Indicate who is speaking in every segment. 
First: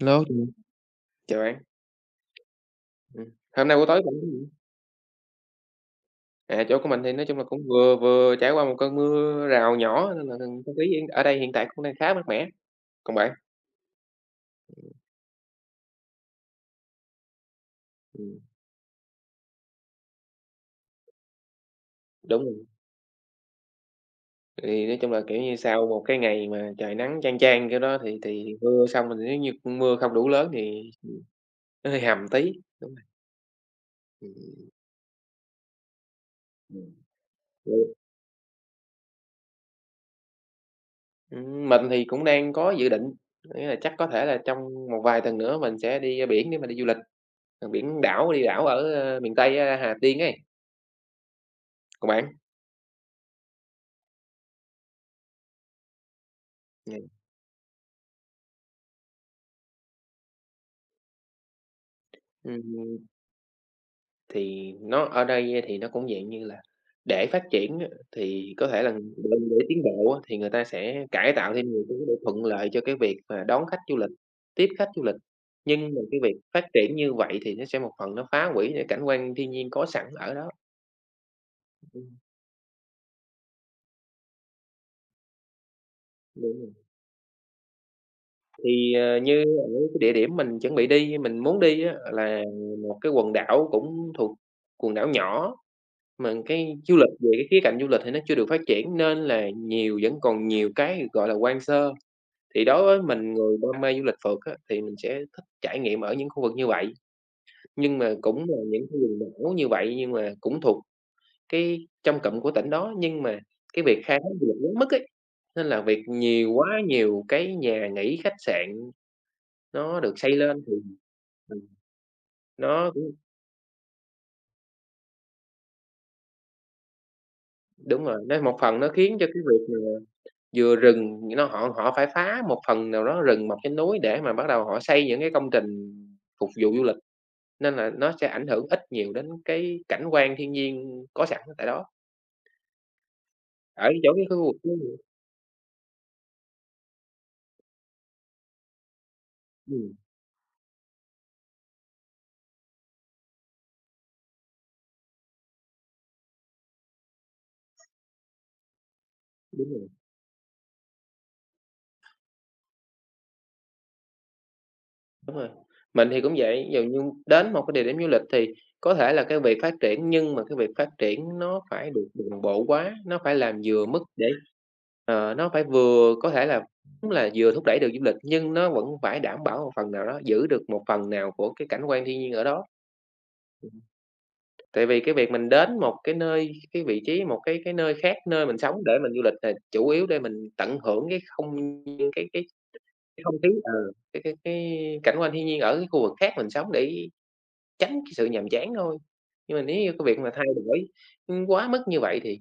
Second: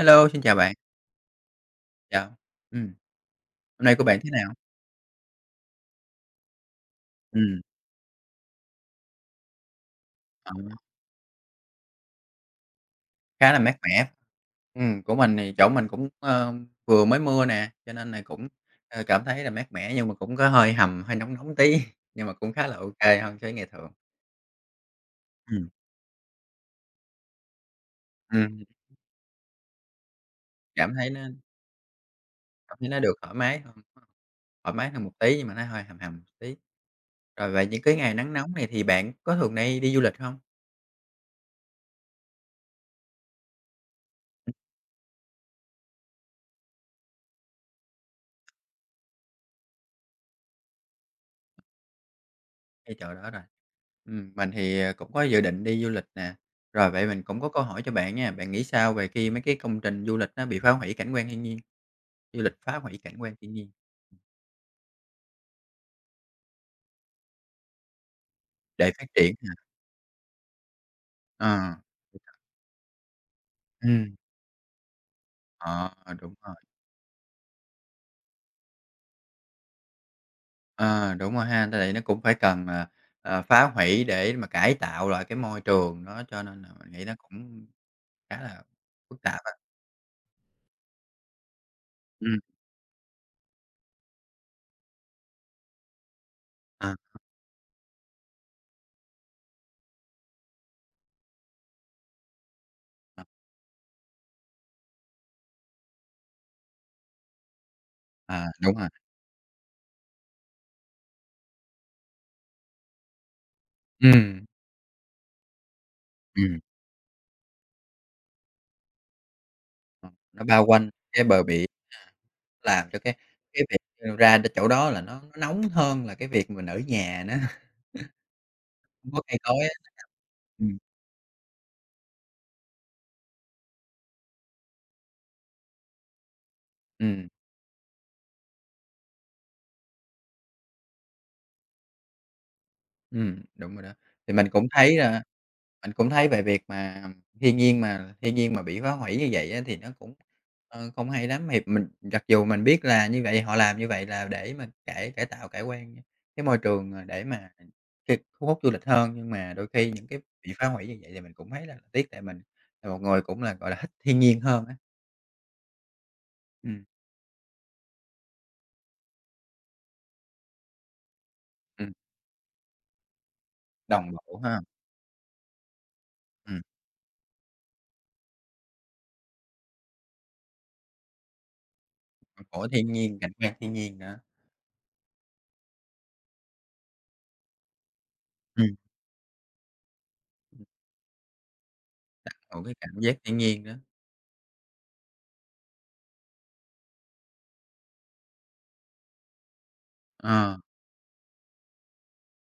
Speaker 1: Hello,
Speaker 2: xin chào bạn,
Speaker 1: chào bạn.
Speaker 2: chào. Ừm,
Speaker 1: Ừm, hôm nay
Speaker 2: hôm
Speaker 1: buổi
Speaker 2: nay
Speaker 1: tối
Speaker 2: của
Speaker 1: bạn
Speaker 2: bạn thế
Speaker 1: gì?
Speaker 2: nào?
Speaker 1: À, chỗ của mình thì nói chung là
Speaker 2: Ừm,
Speaker 1: cũng vừa vừa trải qua một cơn mưa rào nhỏ nên là
Speaker 2: ờ,
Speaker 1: không khí hiện ở đây hiện tại cũng đang khá mát mẻ. Còn bạn?
Speaker 2: khá là mát mẻ. Của mình thì chỗ mình cũng, vừa mới mưa nè, cho nên là
Speaker 1: Ừm,
Speaker 2: cũng, cảm thấy là mát mẻ nhưng mà cũng có hơi hầm, hơi nóng nóng tí, nhưng mà
Speaker 1: đúng
Speaker 2: cũng khá
Speaker 1: rồi,
Speaker 2: là ok hơn so với ngày thường.
Speaker 1: thì nói chung là, kiểu như,
Speaker 2: Ừm,
Speaker 1: sau một cái ngày mà trời nắng chang chang kiểu đó thì
Speaker 2: ừm,
Speaker 1: mưa xong mình nếu như mưa không đủ lớn thì
Speaker 2: cảm thấy nó
Speaker 1: nó hơi hầm tí,
Speaker 2: cảm thấy
Speaker 1: đúng
Speaker 2: nó
Speaker 1: rồi.
Speaker 2: được
Speaker 1: Ừm,
Speaker 2: thoải mái hơn một tí nhưng mà nó hơi hầm hầm một tí.
Speaker 1: ừm,
Speaker 2: Rồi vậy những
Speaker 1: ừ,
Speaker 2: cái ngày nắng nóng này thì bạn có thường hay đi du lịch không?
Speaker 1: mình thì cũng đang có dự định, nghĩa là chắc có thể là trong một vài tuần nữa mình sẽ đi, a, biển để mà đi du lịch, ờ, biển đảo, đi đảo ở, ơ, miền Tây, a, Hà Tiên ấy. Còn bạn?
Speaker 2: Hay trời đã rồi? Mình thì, cũng có dự định đi du lịch nè. Rồi vậy
Speaker 1: Ừm,
Speaker 2: mình cũng có câu hỏi cho bạn nha, bạn nghĩ sao về khi mấy cái công trình du lịch nó bị phá hủy cảnh quan thiên nhiên, du lịch phá
Speaker 1: ừm,
Speaker 2: hủy cảnh quan thiên nhiên
Speaker 1: thì nó ở đây thì nó cũng dạng như là để phát triển á, thì có thể là
Speaker 2: để phát
Speaker 1: để
Speaker 2: triển nè?
Speaker 1: để tiến bộ á, thì người ta sẽ cải tạo thêm
Speaker 2: Ờ.
Speaker 1: nhiều thứ để thuận lợi cho cái việc mà đón khách du lịch,
Speaker 2: Ừm,
Speaker 1: tiếp khách du lịch. Nhưng
Speaker 2: ờ,
Speaker 1: mà cái
Speaker 2: đúng
Speaker 1: việc
Speaker 2: rồi,
Speaker 1: phát triển như vậy thì nó sẽ một phần nó phá hủy những cảnh quan thiên nhiên có sẵn ở đó.
Speaker 2: ờ, đúng rồi ha, tại đây nó
Speaker 1: Ừm,
Speaker 2: cũng phải cần, phá hủy để mà cải tạo lại cái môi trường đó, cho
Speaker 1: đúng
Speaker 2: nên là
Speaker 1: rồi.
Speaker 2: mình nghĩ nó cũng khá là
Speaker 1: Thì, ờ,
Speaker 2: phức tạp
Speaker 1: như
Speaker 2: á.
Speaker 1: ở cái địa điểm mình chuẩn bị đi, mình muốn đi á
Speaker 2: Ừm,
Speaker 1: là một cái quần đảo cũng thuộc quần đảo nhỏ. Mà cái
Speaker 2: ờ,
Speaker 1: du lịch về cái khía cạnh du lịch thì nó chưa được phát triển nên là nhiều vẫn còn nhiều cái, gọi là, hoang sơ. Thì đối với
Speaker 2: ờ,
Speaker 1: mình người đam mê du lịch phượt á, thì mình sẽ thích trải nghiệm ở những khu vực như vậy, nhưng mà cũng
Speaker 2: à,
Speaker 1: là
Speaker 2: đúng
Speaker 1: những
Speaker 2: rồi,
Speaker 1: cái vùng đảo như vậy, nhưng mà cũng thuộc cái trong cụm của tỉnh đó. Nhưng mà cái việc khai thác
Speaker 2: ừm,
Speaker 1: du lịch quá mức ấy, nên là việc nhiều
Speaker 2: ừm,
Speaker 1: quá nhiều cái nhà nghỉ, khách sạn nó
Speaker 2: ờ,
Speaker 1: được xây
Speaker 2: nó
Speaker 1: lên
Speaker 2: bao
Speaker 1: thì,
Speaker 2: quanh cái bờ
Speaker 1: ừm,
Speaker 2: biển. Làm
Speaker 1: nó
Speaker 2: cho
Speaker 1: cũng
Speaker 2: cái việc, ra đến chỗ đó là nó nóng hơn là cái việc mình ở nhà nó
Speaker 1: đúng rồi, nó một phần nó
Speaker 2: không
Speaker 1: khiến
Speaker 2: có
Speaker 1: cho
Speaker 2: cây
Speaker 1: cái việc
Speaker 2: cối á.
Speaker 1: mà Vừa
Speaker 2: Ừm,
Speaker 1: rừng, nó họ họ phải phá một phần nào đó rừng, một cái núi để mà bắt đầu họ xây những cái công trình phục vụ du lịch,
Speaker 2: ừm,
Speaker 1: nên là nó sẽ ảnh hưởng ít nhiều đến cái cảnh quan thiên nhiên có sẵn tại đó,
Speaker 2: đúng rồi
Speaker 1: ở
Speaker 2: đó.
Speaker 1: chỗ cái
Speaker 2: Thì
Speaker 1: khu vực đó nữa.
Speaker 2: mình cũng thấy về việc mà thiên nhiên mà bị phá hủy như vậy á thì nó cũng, không hay lắm. Thì mình mặc dù mình biết là như vậy họ làm như vậy là để mà cải cải tạo, cải quan cái môi trường, để mà k thu hút du lịch hơn, nhưng mà
Speaker 1: Ừ,
Speaker 2: đôi
Speaker 1: đúng rồi.
Speaker 2: khi những cái bị phá hủy như vậy thì mình cũng thấy là tiếc tại mình là một người cũng là, gọi là, thích thiên nhiên hơn á.
Speaker 1: Đúng rồi, mình thì cũng vậy, ví dụ
Speaker 2: Ừm.
Speaker 1: như đến một cái địa điểm du lịch thì có thể là cái việc phát triển, nhưng mà cái việc phát triển nó phải được đồng bộ quá, nó phải làm vừa mức
Speaker 2: Đồng
Speaker 1: để
Speaker 2: bộ ha,
Speaker 1: ờ, nó phải vừa có thể
Speaker 2: ừm,
Speaker 1: là cũng là vừa thúc đẩy được du lịch, nhưng nó vẫn phải đảm bảo một phần nào đó, giữ được một phần nào của cái cảnh quan thiên nhiên ở
Speaker 2: đồng
Speaker 1: đó.
Speaker 2: bộ thiên nhiên, cảnh quan thiên nhiên nữa.
Speaker 1: Tại vì cái việc mình đến một cái nơi, cái vị trí, một cái nơi khác nơi mình
Speaker 2: Ừm.
Speaker 1: sống để mình du lịch là chủ yếu để mình tận hưởng cái không cái
Speaker 2: Còn cái cảm giác
Speaker 1: cái không
Speaker 2: thiên
Speaker 1: khí,
Speaker 2: nhiên
Speaker 1: ờ,
Speaker 2: nữa,
Speaker 1: cái cảnh quan thiên nhiên ở cái khu vực khác mình sống để tránh cái sự nhàm chán thôi. Nhưng mà nếu như cái việc mà thay
Speaker 2: ờ,
Speaker 1: đổi, quá mức như vậy thì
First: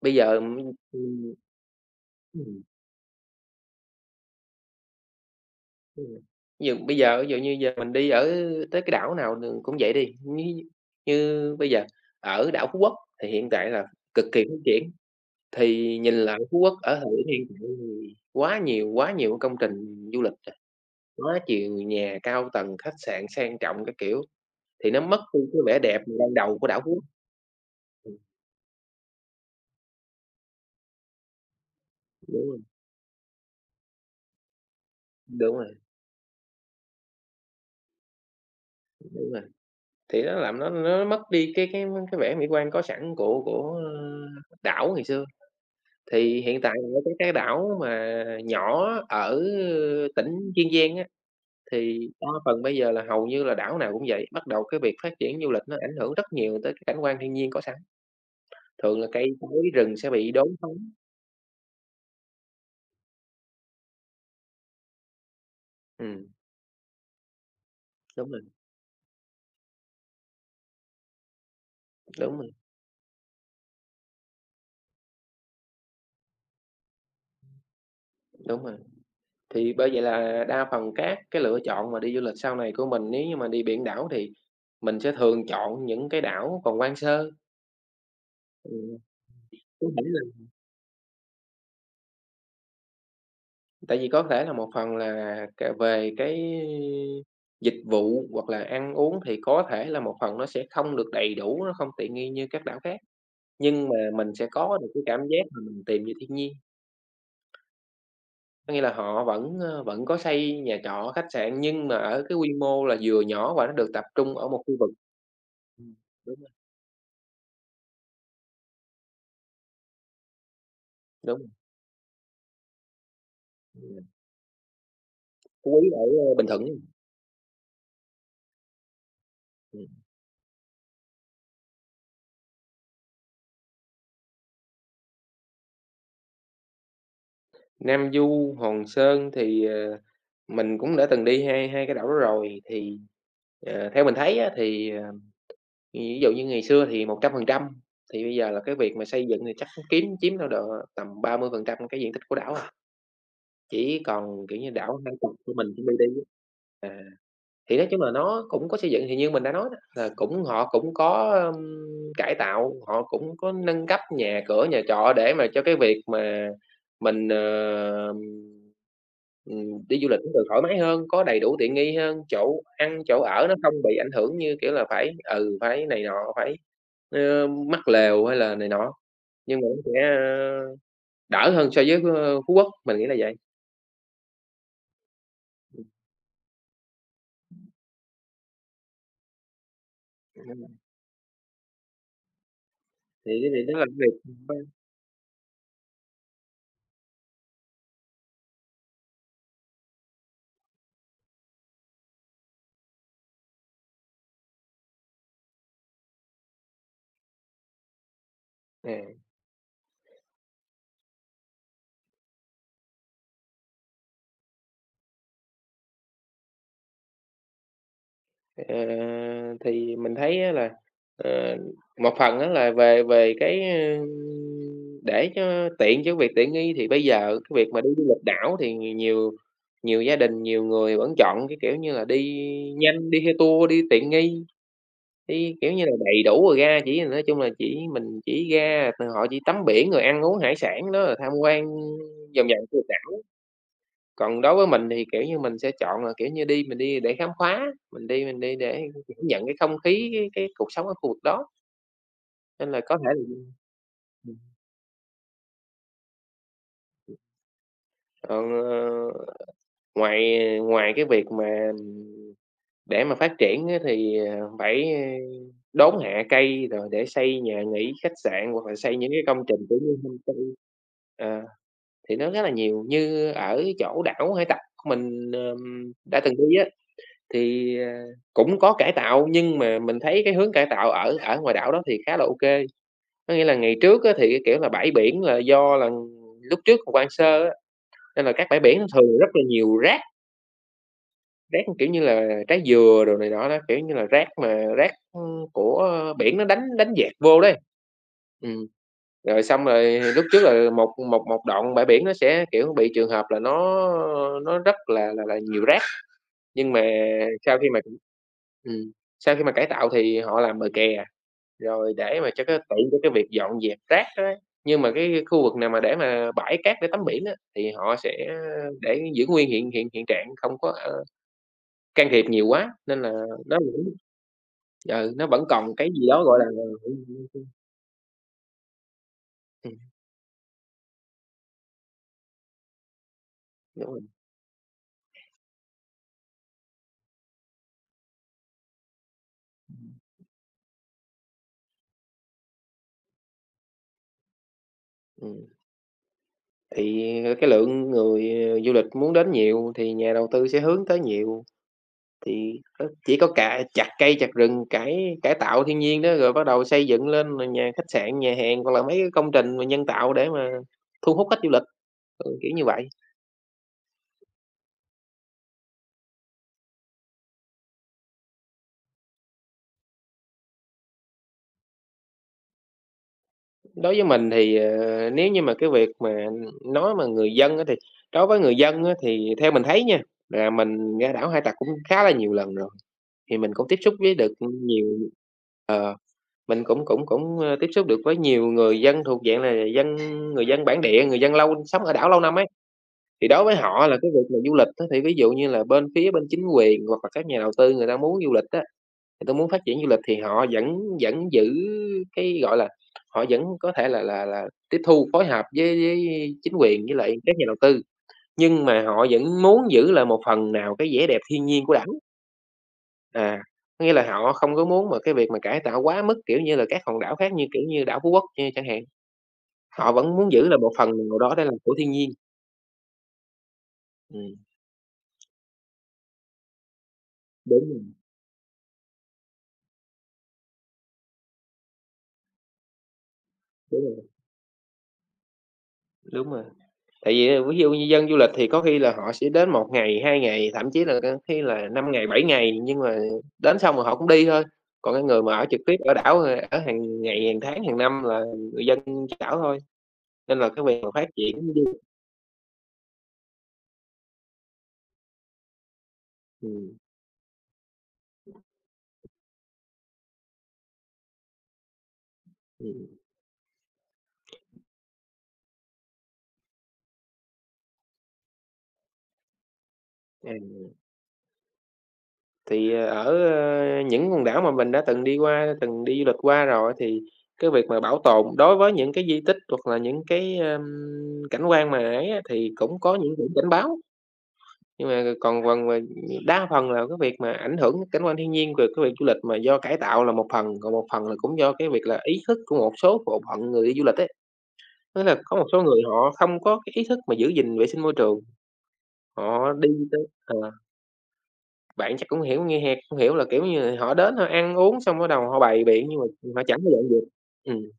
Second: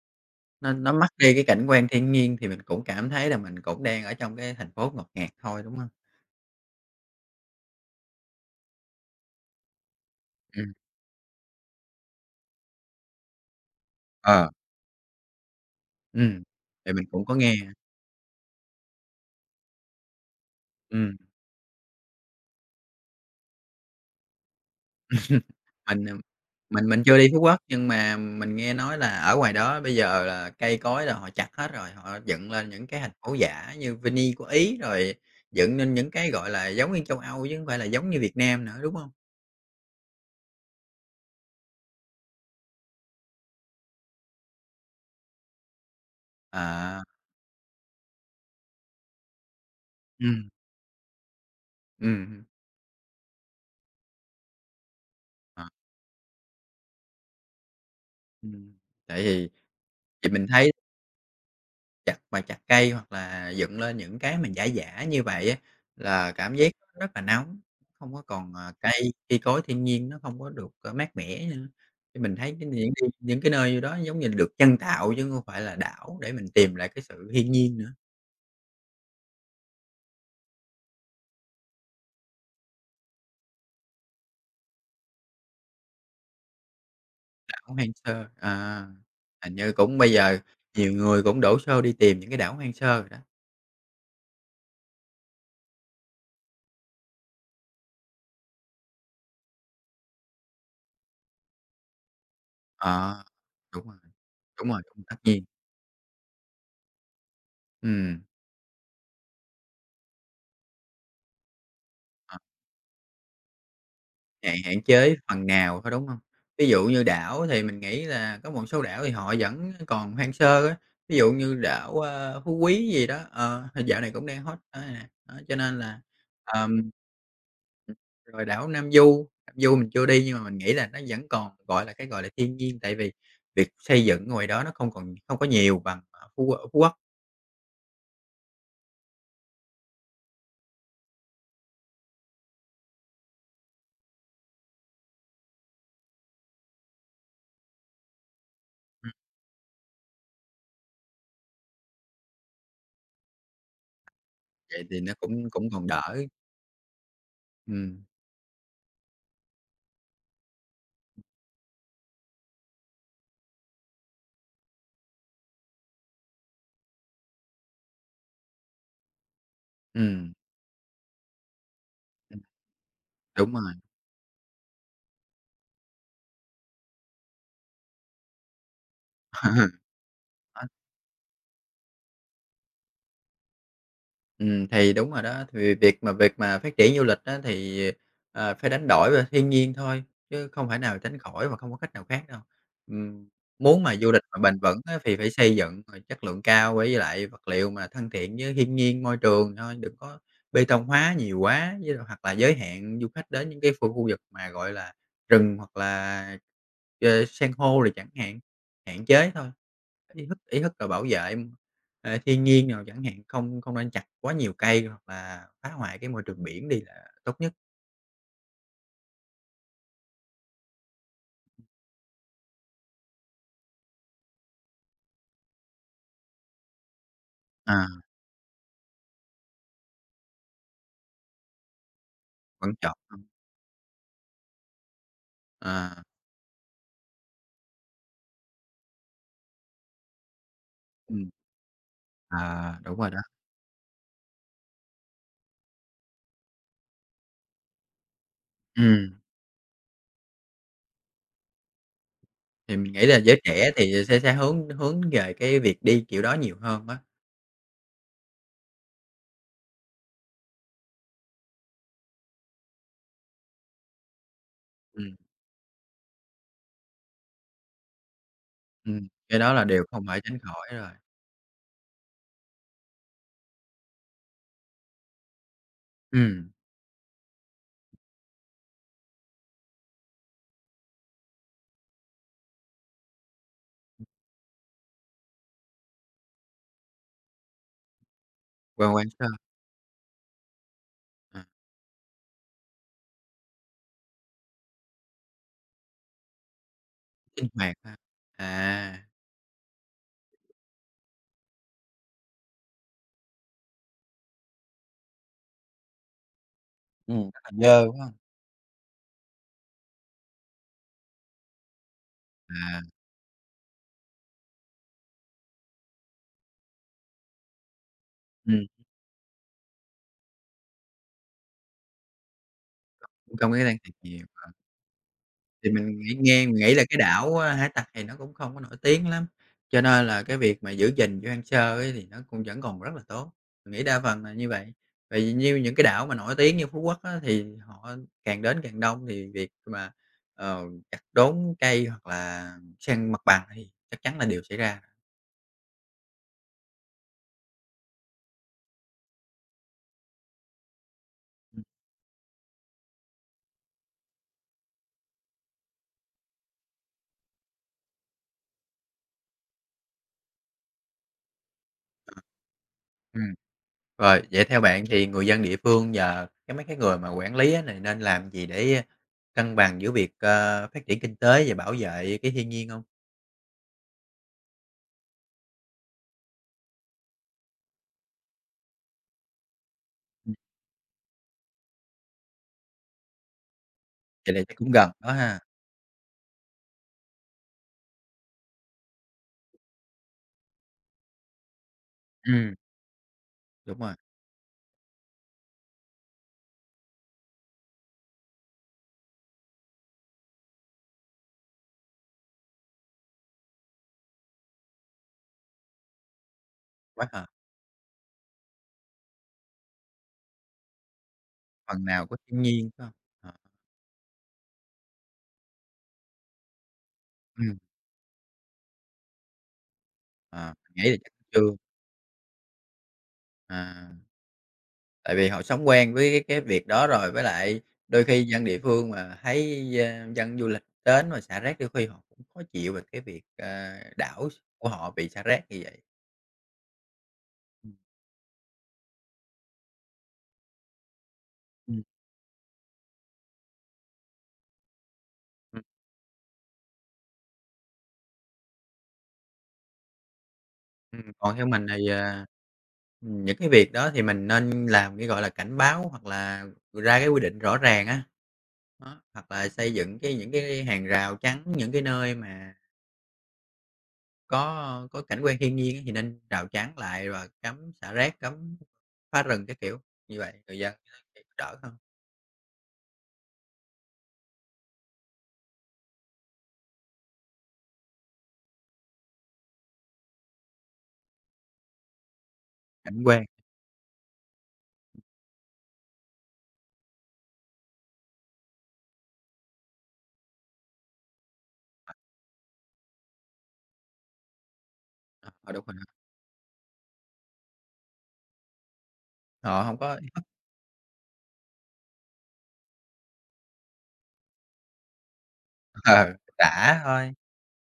Speaker 1: bây giờ,
Speaker 2: nó mất đi cái cảnh quan thiên nhiên thì mình cũng cảm thấy là mình cũng đang ở trong cái thành phố ngột ngạt thôi, đúng hông?
Speaker 1: đúng. Ví dụ bây giờ ví dụ như giờ mình đi ở tới cái đảo nào đường cũng vậy đi, như
Speaker 2: Ừm,
Speaker 1: như bây giờ ở đảo Phú Quốc thì hiện tại là cực kỳ
Speaker 2: ờ,
Speaker 1: phát triển, thì nhìn lại
Speaker 2: ừm,
Speaker 1: Phú Quốc
Speaker 2: thì
Speaker 1: ở
Speaker 2: mình
Speaker 1: thời
Speaker 2: cũng
Speaker 1: điểm
Speaker 2: có
Speaker 1: hiện
Speaker 2: nghe,
Speaker 1: tại thì quá nhiều công trình du lịch rồi,
Speaker 2: ừm,
Speaker 1: quá chiều nhà cao tầng, khách sạn sang trọng các kiểu, thì nó mất đi cái vẻ đẹp
Speaker 2: mình, ờ,
Speaker 1: ban đầu của đảo Phú
Speaker 2: mình
Speaker 1: Quốc.
Speaker 2: chưa đi Phú Quốc nhưng
Speaker 1: Ừm,
Speaker 2: mà mình nghe nói là ở ngoài đó bây giờ là cây cối là họ chặt hết rồi, họ
Speaker 1: đúng
Speaker 2: dựng
Speaker 1: rồi,
Speaker 2: lên những cái thành phố giả như Venice của Ý, rồi
Speaker 1: đúng rồi,
Speaker 2: dựng nên những cái, gọi là, giống như châu Âu chứ hông phải là giống như Việt Nam nữa, đúng hông?
Speaker 1: đúng rồi. Thì nó làm nó mất đi cái cái vẻ mỹ quan có sẵn của, ờ, đảo ngày xưa. Thì hiện tại mình
Speaker 2: À.
Speaker 1: có cái đảo mà nhỏ ở
Speaker 2: Ừm.
Speaker 1: tỉnh Kiên Giang á, thì đa
Speaker 2: Hưm.
Speaker 1: phần bây giờ là hầu như là đảo nào cũng vậy, bắt đầu cái việc phát triển du
Speaker 2: Ờ,
Speaker 1: lịch nó ảnh hưởng rất nhiều tới cái cảnh quan thiên nhiên có sẵn.
Speaker 2: ừm,
Speaker 1: Thường là
Speaker 2: tại
Speaker 1: cây
Speaker 2: vì
Speaker 1: cối rừng sẽ
Speaker 2: thì
Speaker 1: bị
Speaker 2: mình
Speaker 1: đốn
Speaker 2: thấy
Speaker 1: sống.
Speaker 2: chặt cây hoặc là dựng lên những cái mà giả giả như vậy á,
Speaker 1: Ừm,
Speaker 2: là cảm giác nó rất là nóng, không có
Speaker 1: đúng rồi,
Speaker 2: còn, cây cây cối thiên nhiên nó không có được, mát mẻ nữa. Thì mình
Speaker 1: đúng rồi,
Speaker 2: thấy những cái nơi đó giống như là được nhân tạo chứ không phải là đảo để mình tìm lại cái sự thiên nhiên nữa,
Speaker 1: đúng rồi. Thì bởi vậy là đa phần các cái lựa chọn mà đi du lịch sau này của mình nếu như mà đi biển đảo thì mình sẽ thường chọn những cái đảo còn hoang sơ.
Speaker 2: đảo hoang sơ,
Speaker 1: Ừm.
Speaker 2: hình như
Speaker 1: Cũng
Speaker 2: cũng
Speaker 1: nghĩ
Speaker 2: bây giờ
Speaker 1: là
Speaker 2: nhiều người cũng đổ xô đi tìm những cái đảo hoang sơ rồi đó.
Speaker 1: tại vì có thể là một phần là c về cái dịch vụ hoặc là ăn uống thì có thể là một phần nó sẽ không được đầy đủ, nó không tiện nghi như các đảo khác,
Speaker 2: Ờ, đúng
Speaker 1: nhưng mà
Speaker 2: rồi,
Speaker 1: mình sẽ
Speaker 2: đúng
Speaker 1: có
Speaker 2: rồi,
Speaker 1: được cái
Speaker 2: đúng, tất
Speaker 1: cảm
Speaker 2: nhiên,
Speaker 1: giác mà mình tìm về thiên nhiên.
Speaker 2: ừm.
Speaker 1: Có nghĩa là họ vẫn, ơ, vẫn có xây nhà trọ, khách sạn nhưng mà ở cái quy mô là vừa nhỏ và nó được tập trung ở
Speaker 2: Hạn
Speaker 1: một khu
Speaker 2: hạn
Speaker 1: vực.
Speaker 2: chế phần nào thôi,
Speaker 1: Ừm,
Speaker 2: đúng hông?
Speaker 1: đúng rồi,
Speaker 2: Ví dụ như đảo thì mình nghĩ là có một số đảo thì họ vẫn còn hoang sơ á, ví dụ
Speaker 1: đúng rồi,
Speaker 2: như đảo, Phú Quý gì đó, thì dạo
Speaker 1: ừm,
Speaker 2: này cũng đang hot đó nè. Đó, cho
Speaker 1: Phú
Speaker 2: nên
Speaker 1: Quý
Speaker 2: là,
Speaker 1: ở ờ, Bình Thuận á,
Speaker 2: ờm, rồi đảo Nam Du mình chưa đi nhưng mà mình nghĩ là nó vẫn còn, gọi là, cái, gọi là, thiên nhiên, tại vì việc xây dựng ngoài đó nó không có nhiều bằng ở Phú Quốc,
Speaker 1: Nam Du, Hòn Sơn thì, ờ, mình cũng đã từng đi hai hai cái đảo đó rồi, thì, ờ, theo mình thấy á thì ờ, ví dụ như ngày xưa thì 100%, thì bây giờ là cái việc mà
Speaker 2: ừm,
Speaker 1: xây dựng thì chắc kiếm chiếm đâu độ tầm 30% cái diện tích của đảo à, chỉ còn, kiểu như,
Speaker 2: vậy thì
Speaker 1: đảo
Speaker 2: nó
Speaker 1: hải tặc
Speaker 2: cũng
Speaker 1: của mình
Speaker 2: cũng
Speaker 1: chuẩn
Speaker 2: còn
Speaker 1: bị đi
Speaker 2: đỡ.
Speaker 1: á. À, thì nói chung
Speaker 2: Ừm,
Speaker 1: là nó cũng có xây dựng thì như mình đã nói đó, là cũng họ cũng có, cải tạo, họ cũng có nâng cấp nhà cửa, nhà trọ để mà cho cái việc mà mình, đi du lịch nó
Speaker 2: ừm,
Speaker 1: được thoải mái hơn, có đầy đủ tiện nghi hơn,
Speaker 2: ừm,
Speaker 1: chỗ ăn, chỗ ở
Speaker 2: đúng
Speaker 1: nó
Speaker 2: rồi.
Speaker 1: không bị ảnh hưởng như, kiểu là, phải, ừ, phải này nọ, phải ơ, mắc lều hay là này nọ, nhưng mà nó sẽ, ơ, đỡ hơn so với, ơ, Phú Quốc, mình nghĩ là vậy.
Speaker 2: Thì đúng rồi đó, thì việc mà phát triển du lịch đó thì, phải đánh đổi với thiên nhiên thôi, chứ không thể
Speaker 1: Ừm,
Speaker 2: nào tránh khỏi và không có cách nào khác đâu. Ừm,
Speaker 1: thì cái điều đó
Speaker 2: muốn
Speaker 1: là
Speaker 2: mà
Speaker 1: cái
Speaker 2: du
Speaker 1: việc
Speaker 2: lịch mà bền vững á thì phải xây dựng, rồi chất lượng cao với lại vật liệu mà thân thiện với thiên nhiên, môi trường thôi, đừng có bê tông hóa nhiều quá, với lại hoặc là giới hạn du khách đến những cái khu khu vực mà, gọi là, rừng hoặc là, san hô rồi chẳng hạn, hạn
Speaker 1: à,
Speaker 2: chế thôi. Ý thức là bảo vệ, thiên nhiên nào chẳng hạn, không không nên chặt quá nhiều cây hoặc là phá hoại cái môi trường biển đi là tốt nhất.
Speaker 1: ờ, thì mình thấy á là, ờ, một phần á là về về cái, ơ, để cho tiện cho việc tiện nghi thì bây giờ cái việc mà
Speaker 2: À,
Speaker 1: đi du lịch đảo thì nhiều nhiều gia đình, nhiều người vẫn chọn cái, kiểu như là, đi
Speaker 2: vẫn chọn
Speaker 1: nhanh, đi
Speaker 2: không?
Speaker 1: theo tour, đi tiện nghi. Thì, kiểu như là,
Speaker 2: À,
Speaker 1: đầy đủ rồi ra, chỉ nói chung là chỉ mình chỉ ra t họ chỉ tắm biển rồi ăn uống hải sản đó, rồi
Speaker 2: ừm,
Speaker 1: tham quan vòng vòng
Speaker 2: à,
Speaker 1: trên
Speaker 2: đúng rồi đó.
Speaker 1: đảo. Còn đối với mình thì, kiểu như, mình sẽ chọn là, kiểu như, đi mình đi để khám phá, mình đi để
Speaker 2: Ừm.
Speaker 1: cảm nhận cái không khí, cái cuộc sống ở khu vực đó. Nên
Speaker 2: Thì
Speaker 1: là
Speaker 2: mình
Speaker 1: có
Speaker 2: nghĩ
Speaker 1: thể
Speaker 2: là giới
Speaker 1: là
Speaker 2: trẻ thì sẽ
Speaker 1: ừm,
Speaker 2: hướng hướng về cái việc đi kiểu đó nhiều hơn á.
Speaker 1: còn, ờ, ngoài ngoài cái việc mà để mà phát triển á thì, ờ, phải ờ,
Speaker 2: Ừm,
Speaker 1: đốn hạ cây rồi để xây nhà nghỉ, khách sạn hoặc là xây những cái
Speaker 2: Cái
Speaker 1: công
Speaker 2: đó
Speaker 1: trình
Speaker 2: là
Speaker 1: kiểu
Speaker 2: điều
Speaker 1: như
Speaker 2: không thể
Speaker 1: homestay.
Speaker 2: tránh khỏi rồi.
Speaker 1: Ờ. Thì nó rất là nhiều, như ở chỗ đảo Hải Tặc mình, đã từng
Speaker 2: Ừm,
Speaker 1: đi á, thì, ờ, cũng có cải tạo nhưng mà mình thấy cái hướng cải tạo ở ở ngoài đảo đó thì khá là ok. Có nghĩa là ngày trước á thì, cái kiểu là, bãi biển là do là lúc trước còn hoang sơ á, nên là các bãi biển nó
Speaker 2: quan quan
Speaker 1: thường
Speaker 2: sơ,
Speaker 1: rất là nhiều rác,
Speaker 2: à.
Speaker 1: rác, kiểu như là, trái dừa đồ này nọ đó, kiểu như là, rác mà rác, ưm, của biển nó đánh đánh dẹt vô
Speaker 2: Sinh
Speaker 1: đấy.
Speaker 2: hoạt ha.
Speaker 1: Ừm.
Speaker 2: À.
Speaker 1: Rồi xong rồi lúc trước là một một một đoạn bãi biển nó sẽ, kiểu, bị trường hợp là nó rất là nhiều rác, nhưng mà
Speaker 2: Rất là
Speaker 1: sau khi mà
Speaker 2: dơ, phải.
Speaker 1: ừm, sau khi mà cải tạo thì họ làm bờ kè, rồi để mà cho cái
Speaker 2: À.
Speaker 1: tiện cho cái việc dọn dẹp rác đó đấy. Nhưng mà cái khu vực nào mà để mà bãi cát để tắm biển á, thì họ sẽ
Speaker 2: Ừm.
Speaker 1: để giữ nguyên hiện hiện hiện trạng, không có, ơ, can thiệp nhiều quá, nên là
Speaker 2: Không có
Speaker 1: nó
Speaker 2: cái đang
Speaker 1: vẫn
Speaker 2: thiệt nhiều. Ờ.
Speaker 1: ừ, nó vẫn
Speaker 2: Thì
Speaker 1: còn cái gì đó, gọi là,
Speaker 2: mình nghĩ là cái đảo, hải tặc thì nó cũng không có nổi tiếng lắm,
Speaker 1: ừm,
Speaker 2: cho nên là cái việc mà giữ gìn cho hoang sơ ấy thì nó cũng vẫn còn rất là tốt. Mình nghĩ
Speaker 1: đúng
Speaker 2: đa
Speaker 1: rồi,
Speaker 2: phần là như vậy, tại vì như những cái đảo mà nổi tiếng như Phú Quốc á, thì họ càng đến càng đông thì việc mà, ờ, chặt đốn cây hoặc là san mặt bằng thì chắc chắn là điều xảy ra.
Speaker 1: ừm. Thì cái lượng người ờ, du lịch muốn đến nhiều thì nhà đầu tư sẽ hướng tới nhiều,
Speaker 2: Ừm.
Speaker 1: thì có chỉ có cả chặt cây, chặt rừng, cải cải tạo thiên nhiên đó, rồi bắt đầu xây dựng lên rồi nhà khách sạn, nhà hàng hoặc là mấy cái công trình mà nhân tạo để mà thu hút khách du lịch, ừ, kiểu như vậy.
Speaker 2: Ừm. Rồi, vậy theo bạn thì người dân địa phương và mấy cái người mà quản lý á này nên làm gì để cân bằng giữa việc, phát triển kinh tế và bảo vệ cái thiên nhiên không?
Speaker 1: Đối với mình thì, nếu như mà cái việc mà nói mà người dân á thì đối với người dân á thì theo mình thấy nha,
Speaker 2: Ừm.
Speaker 1: là mình ra đảo Hải Tặc cũng khá là nhiều lần rồi, thì mình cũng tiếp xúc với được
Speaker 2: Vậy là chắc cũng
Speaker 1: nhiều.
Speaker 2: gần đó ha.
Speaker 1: Mình cũng cũng cũng, ơ, tiếp xúc được với nhiều người dân thuộc dạng là dân người dân bản địa, người dân lâu sống ở đảo lâu năm ấy,
Speaker 2: Ừm.
Speaker 1: thì đối với
Speaker 2: Đúng
Speaker 1: họ
Speaker 2: rồi,
Speaker 1: là cái việc mà du lịch á, thì ví dụ như là bên phía bên chính quyền hoặc là các nhà đầu tư người ta muốn du lịch á, người ta muốn phát triển du lịch thì họ vẫn vẫn giữ cái, gọi là, họ vẫn có thể là tiếp thu, phối hợp với chính quyền với
Speaker 2: quá
Speaker 1: lại
Speaker 2: hợp,
Speaker 1: các nhà đầu tư, nhưng mà họ vẫn muốn giữ lại một phần nào cái vẻ đẹp thiên nhiên của
Speaker 2: phần
Speaker 1: đảo.
Speaker 2: nào của thiên nhiên, phải hông? Ờ.
Speaker 1: À, có nghĩa là họ không có muốn mà cái việc mà cải tạo quá mức, kiểu như là, các hòn đảo khác như,
Speaker 2: Ừm.
Speaker 1: kiểu như, đảo Phú Quốc như chẳng hạn, họ vẫn muốn giữ
Speaker 2: Ờ,
Speaker 1: là một
Speaker 2: Nghĩ
Speaker 1: phần
Speaker 2: là chắc
Speaker 1: nào đó
Speaker 2: chưa,
Speaker 1: để làm của thiên nhiên.
Speaker 2: à,
Speaker 1: Ừm,
Speaker 2: tại vì họ sống quen với cái việc đó rồi, với lại
Speaker 1: đúng rồi,
Speaker 2: đôi khi dân địa phương mà thấy, dân du lịch đến mà xả rác đôi khi họ cũng khó chịu về cái việc,
Speaker 1: đúng rồi,
Speaker 2: đảo của họ bị xả rác như vậy.
Speaker 1: đúng rồi. Tại vì á ví dụ
Speaker 2: Ừm.
Speaker 1: như dân du lịch thì có khi là họ sẽ đến một ngày, 2 ngày, thậm chí là có khi là
Speaker 2: Ừm.
Speaker 1: 5 ngày, 7 ngày, nhưng mà đến xong rồi họ cũng đi thôi. Còn cái người mà ở trực tiếp ở đảo, ở hàng ngày, hàng tháng, hàng năm là người dân trên đảo thôi, nên là cái việc mà phát
Speaker 2: Còn
Speaker 1: triển
Speaker 2: theo
Speaker 1: du
Speaker 2: mình
Speaker 1: lịch,
Speaker 2: thì, những cái việc đó thì mình nên làm cái, gọi là, cảnh báo hoặc là
Speaker 1: ừm,
Speaker 2: ra cái quy định rõ ràng á, đó, hoặc là xây dựng cái những cái hàng rào chắn những cái nơi mà
Speaker 1: ừm,
Speaker 2: có cảnh quan thiên nhiên á thì nên rào chắn lại và cấm xả rác, cấm phá rừng cái kiểu, như vậy người
Speaker 1: à.
Speaker 2: dân sẽ đỡ hơn.
Speaker 1: Thì, những quần đảo mà mình đã từng đi qua, từng đi du lịch qua rồi thì cái việc mà bảo tồn đối với những cái di tích hoặc là những cái, cảnh quan mà ấy á, thì cũng có
Speaker 2: Cảnh
Speaker 1: những
Speaker 2: quan,
Speaker 1: biển cảnh báo. Nhưng mà còn phần mà đa phần là cái việc mà ảnh hưởng cảnh quan thiên nhiên, về cái việc du lịch mà do cải tạo là một phần, còn một phần là cũng do cái việc là ý thức của một số bộ phận người đi du lịch ấy. Tức là có một
Speaker 2: ờ,
Speaker 1: số
Speaker 2: đúng rồi
Speaker 1: người họ không có cái ý thức mà giữ gìn vệ sinh môi trường, họ
Speaker 2: họ
Speaker 1: đi
Speaker 2: không có.
Speaker 1: tới Bạn chắc cũng hiểu nghe hẹt, cũng hiểu là, kiểu như, họ đến họ ăn uống xong bắt đầu họ bày biện nhưng mà
Speaker 2: Ờ,
Speaker 1: họ chẳng có
Speaker 2: Xả
Speaker 1: dọn dẹp.
Speaker 2: thôi.
Speaker 1: Ừm,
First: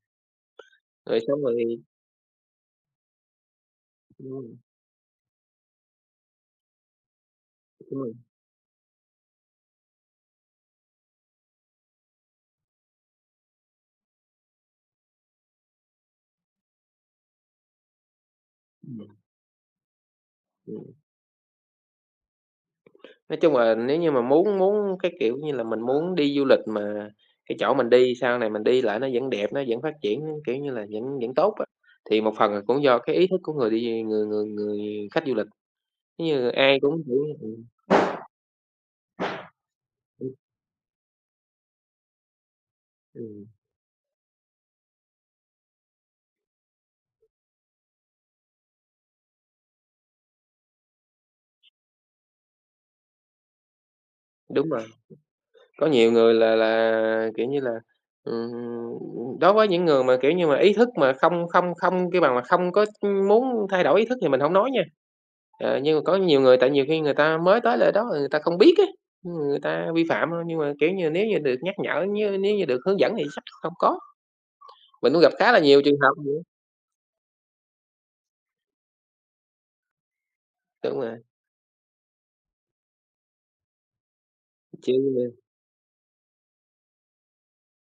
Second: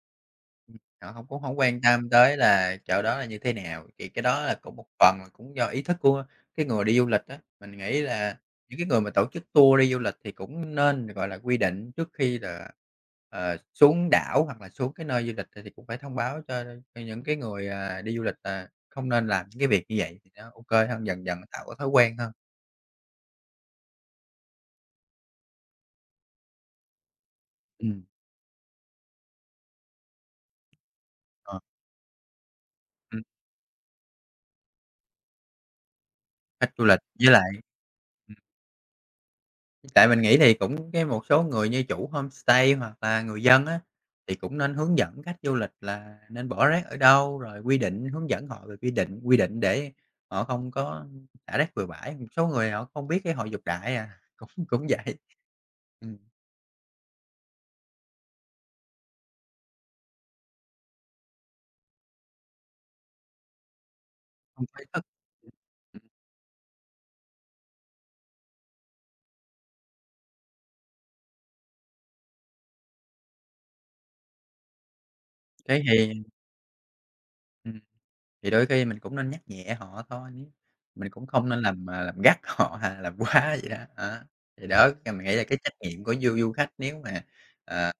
Speaker 2: Họ
Speaker 1: rồi
Speaker 2: hông cũng
Speaker 1: xong rồi
Speaker 2: hổng quan tâm tới là chỗ đó là như thế nào, thì cái đó
Speaker 1: ừm,
Speaker 2: là cũng một phần là cũng do ý thức của cái người đi du lịch á. Mình
Speaker 1: đúng
Speaker 2: nghĩ
Speaker 1: rồi,
Speaker 2: là những cái người mà tổ chức tour đi du lịch thì cũng nên, gọi là, quy định trước khi là, xuống đảo hoặc là xuống cái nơi du lịch thì cũng phải thông báo cho những cái người, đi du lịch là
Speaker 1: ừm,
Speaker 2: không nên làm những cái việc như vậy thì nó ô kê
Speaker 1: ừm.
Speaker 2: hơn, dần dần nó tạo cái thói quen hơn.
Speaker 1: Nói chung là nếu như mà muốn muốn cái, kiểu như là, mình muốn đi du lịch mà cái chỗ mình
Speaker 2: Ừm.
Speaker 1: đi sau này mình đi lại nó vẫn đẹp, nó vẫn phát triển, kiểu như là, vẫn vẫn tốt
Speaker 2: Ờ,
Speaker 1: á, thì một phần là cũng do cái
Speaker 2: ừm,
Speaker 1: ý thức của người đi người người người khách du lịch, giống như
Speaker 2: khách
Speaker 1: ai
Speaker 2: du lịch
Speaker 1: cũng, kiểu
Speaker 2: với lại ừm. Tại mình
Speaker 1: ừm,
Speaker 2: nghĩ thì cũng cái một số người như chủ homestay hoặc là người
Speaker 1: ừm,
Speaker 2: dân á, thì cũng nên hướng dẫn khách du lịch là nên bỏ rác ở đâu, rồi quy định hướng dẫn họ về quy định để họ không có thả rác bừa bãi. Một số người họ không biết cái họ dục đại à, cũng
Speaker 1: đúng
Speaker 2: cũng
Speaker 1: rồi.
Speaker 2: vậy.
Speaker 1: Có nhiều
Speaker 2: Ừm,
Speaker 1: người là, kiểu như là, đối với những người mà, kiểu như mà, ý thức mà không không không kêu bằng mà không có, muốn thay đổi ý thức thì mình hổng
Speaker 2: không
Speaker 1: nói
Speaker 2: có
Speaker 1: nha.
Speaker 2: ý thức. Ừm,
Speaker 1: Ờ, nhưng mà có nhiều người tại nhiều khi người ta mới tới lại đó, người ta không biết á, người ta vi phạm thôi, nhưng mà, kiểu như, nếu như được nhắc nhở, nếu nếu như được hướng dẫn thì chắc không có. Mình cũng gặp khá là
Speaker 2: thế
Speaker 1: nhiều trường hợp vậy á.
Speaker 2: ừm, thì đôi khi mình cũng nên nhắc nhẹ họ thôi, nếu-
Speaker 1: Đúng
Speaker 2: mình
Speaker 1: rồi,
Speaker 2: cũng không nên làm gắt họ hay làm quá vậy đó, á. Thì đó,
Speaker 1: chưa
Speaker 2: thì mình nghĩ là cái trách nhiệm của du du khách nếu mà, ờ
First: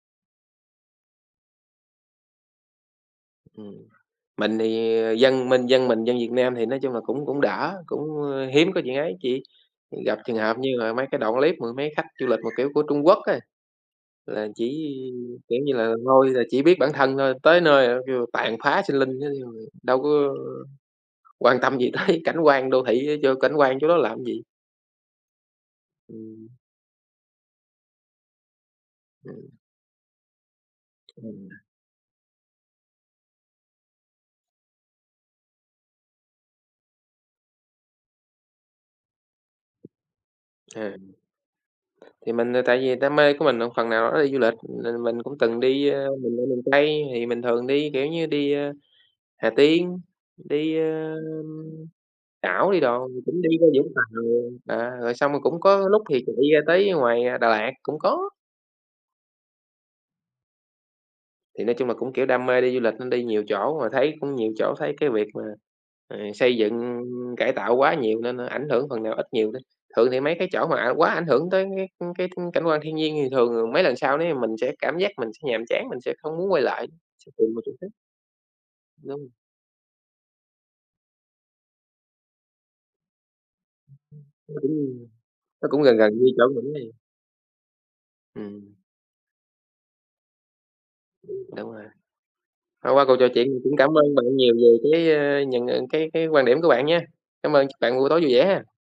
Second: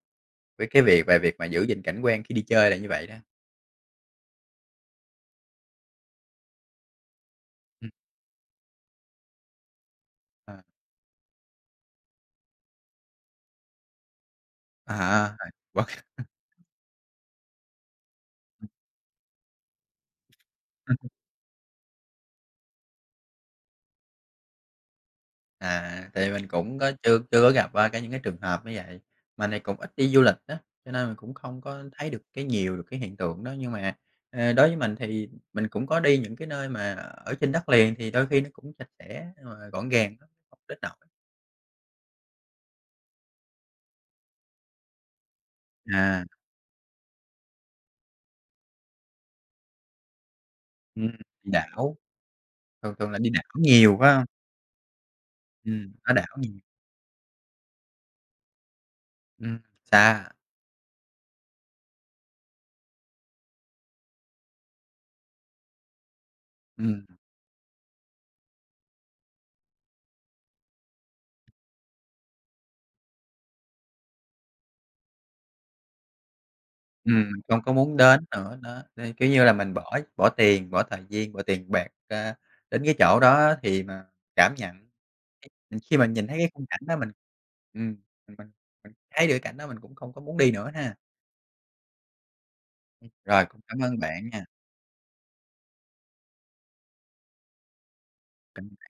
Speaker 2: Với cái việc về việc mà giữ gìn cảnh quan khi đi chơi là như vậy đó.
Speaker 1: ừm. Mình thì, ờ, dân mình, dân Việt Nam thì nói chung là cũng cũng đỡ,
Speaker 2: Ừm,
Speaker 1: cũng, hiếm có chuyện ấy, chỉ gặp trường
Speaker 2: ờ,
Speaker 1: hợp như là mấy cái đoạn clip mà mấy khách du lịch mà, kiểu, của Trung Quốc á, là chỉ,
Speaker 2: à ha,
Speaker 1: kiểu như
Speaker 2: quá.
Speaker 1: là, thôi là chỉ biết bản thân thôi, tới nơi là kêu tàn phá sinh linh chứ đâu có quan tâm gì tới cảnh quan đô thị cho cảnh quan chỗ đó làm gì.
Speaker 2: À, tại vì mình
Speaker 1: Ừm,
Speaker 2: cũng có chưa chưa có gặp qua những cái trường hợp như vậy,
Speaker 1: ừm,
Speaker 2: mà này cũng ít đi du lịch đó, cho nên mình cũng
Speaker 1: ừm,
Speaker 2: không có thấy được cái nhiều được cái hiện tượng đó. Nhưng mà, đối với mình thì mình cũng có đi những cái nơi mà ở trên đất liền thì đôi khi nó cũng sạch sẽ mà gọn gàng lắm, không đến
Speaker 1: à,
Speaker 2: nổi.
Speaker 1: thì mình, tại vì đam mê của mình là phần nào đó đi du lịch, nên mình cũng từng đi,
Speaker 2: à,
Speaker 1: mình ở miền Tây thì mình thường đi, kiểu như, đi, Hà Tiên, đi,
Speaker 2: ừm, Đi đảo,
Speaker 1: Đảo đi
Speaker 2: thường
Speaker 1: đò,
Speaker 2: thường là đi
Speaker 1: cũng
Speaker 2: đảo
Speaker 1: đi ra Vũng
Speaker 2: nhiều, phải
Speaker 1: Tàu,
Speaker 2: không?
Speaker 1: à, rồi xong rồi cũng có lúc
Speaker 2: Ở
Speaker 1: thì
Speaker 2: đảo
Speaker 1: chạy
Speaker 2: nhiều,
Speaker 1: ra tới ngoài, à, Đà Lạt cũng có.
Speaker 2: ừm, xa,
Speaker 1: Thì nói chung là cũng, kiểu, đam mê đi du lịch nên đi nhiều chỗ, mà thấy cũng nhiều chỗ thấy cái việc mà, xây dựng
Speaker 2: ừm.
Speaker 1: cải tạo quá nhiều nên, ảnh hưởng phần nào ít nhiều đi. Thường thì mấy cái chỗ mà, à, quá ảnh hưởng tới cái cảnh quan thiên nhiên thì thường mấy lần sau đấy mình sẽ cảm giác mình sẽ nhàm chán, mình sẽ không muốn quay lại, sẽ tìm
Speaker 2: Không
Speaker 1: một
Speaker 2: có
Speaker 1: chỗ khác.
Speaker 2: muốn đến nữa, đó, nên, kiểu
Speaker 1: Đúng,
Speaker 2: như là, mình bỏ bỏ tiền, bỏ thời gian, bỏ tiền bạc ra đến cái chỗ đó thì mà cảm
Speaker 1: nó cũng
Speaker 2: nhận
Speaker 1: nó
Speaker 2: mình
Speaker 1: cũng
Speaker 2: khi
Speaker 1: gần
Speaker 2: mà
Speaker 1: gần như
Speaker 2: nhìn thấy
Speaker 1: chỗ
Speaker 2: cái khung
Speaker 1: mình
Speaker 2: cảnh
Speaker 1: á.
Speaker 2: đó ừm, mình mình
Speaker 1: Ừm,
Speaker 2: mình thấy được cái cảnh đó mình cũng không có muốn đi nữa ha.
Speaker 1: đúng rồi. Hôm qua cuộc trò
Speaker 2: Rồi,
Speaker 1: chuyện
Speaker 2: cũng
Speaker 1: mình cũng
Speaker 2: cảm
Speaker 1: cảm
Speaker 2: ơn
Speaker 1: ơn
Speaker 2: bạn
Speaker 1: bạn
Speaker 2: nha.
Speaker 1: nhiều về cái, những, cái quan điểm của bạn nha. Cảm ơn, chúc bạn buổi tối vui vẻ ha.
Speaker 2: Cảm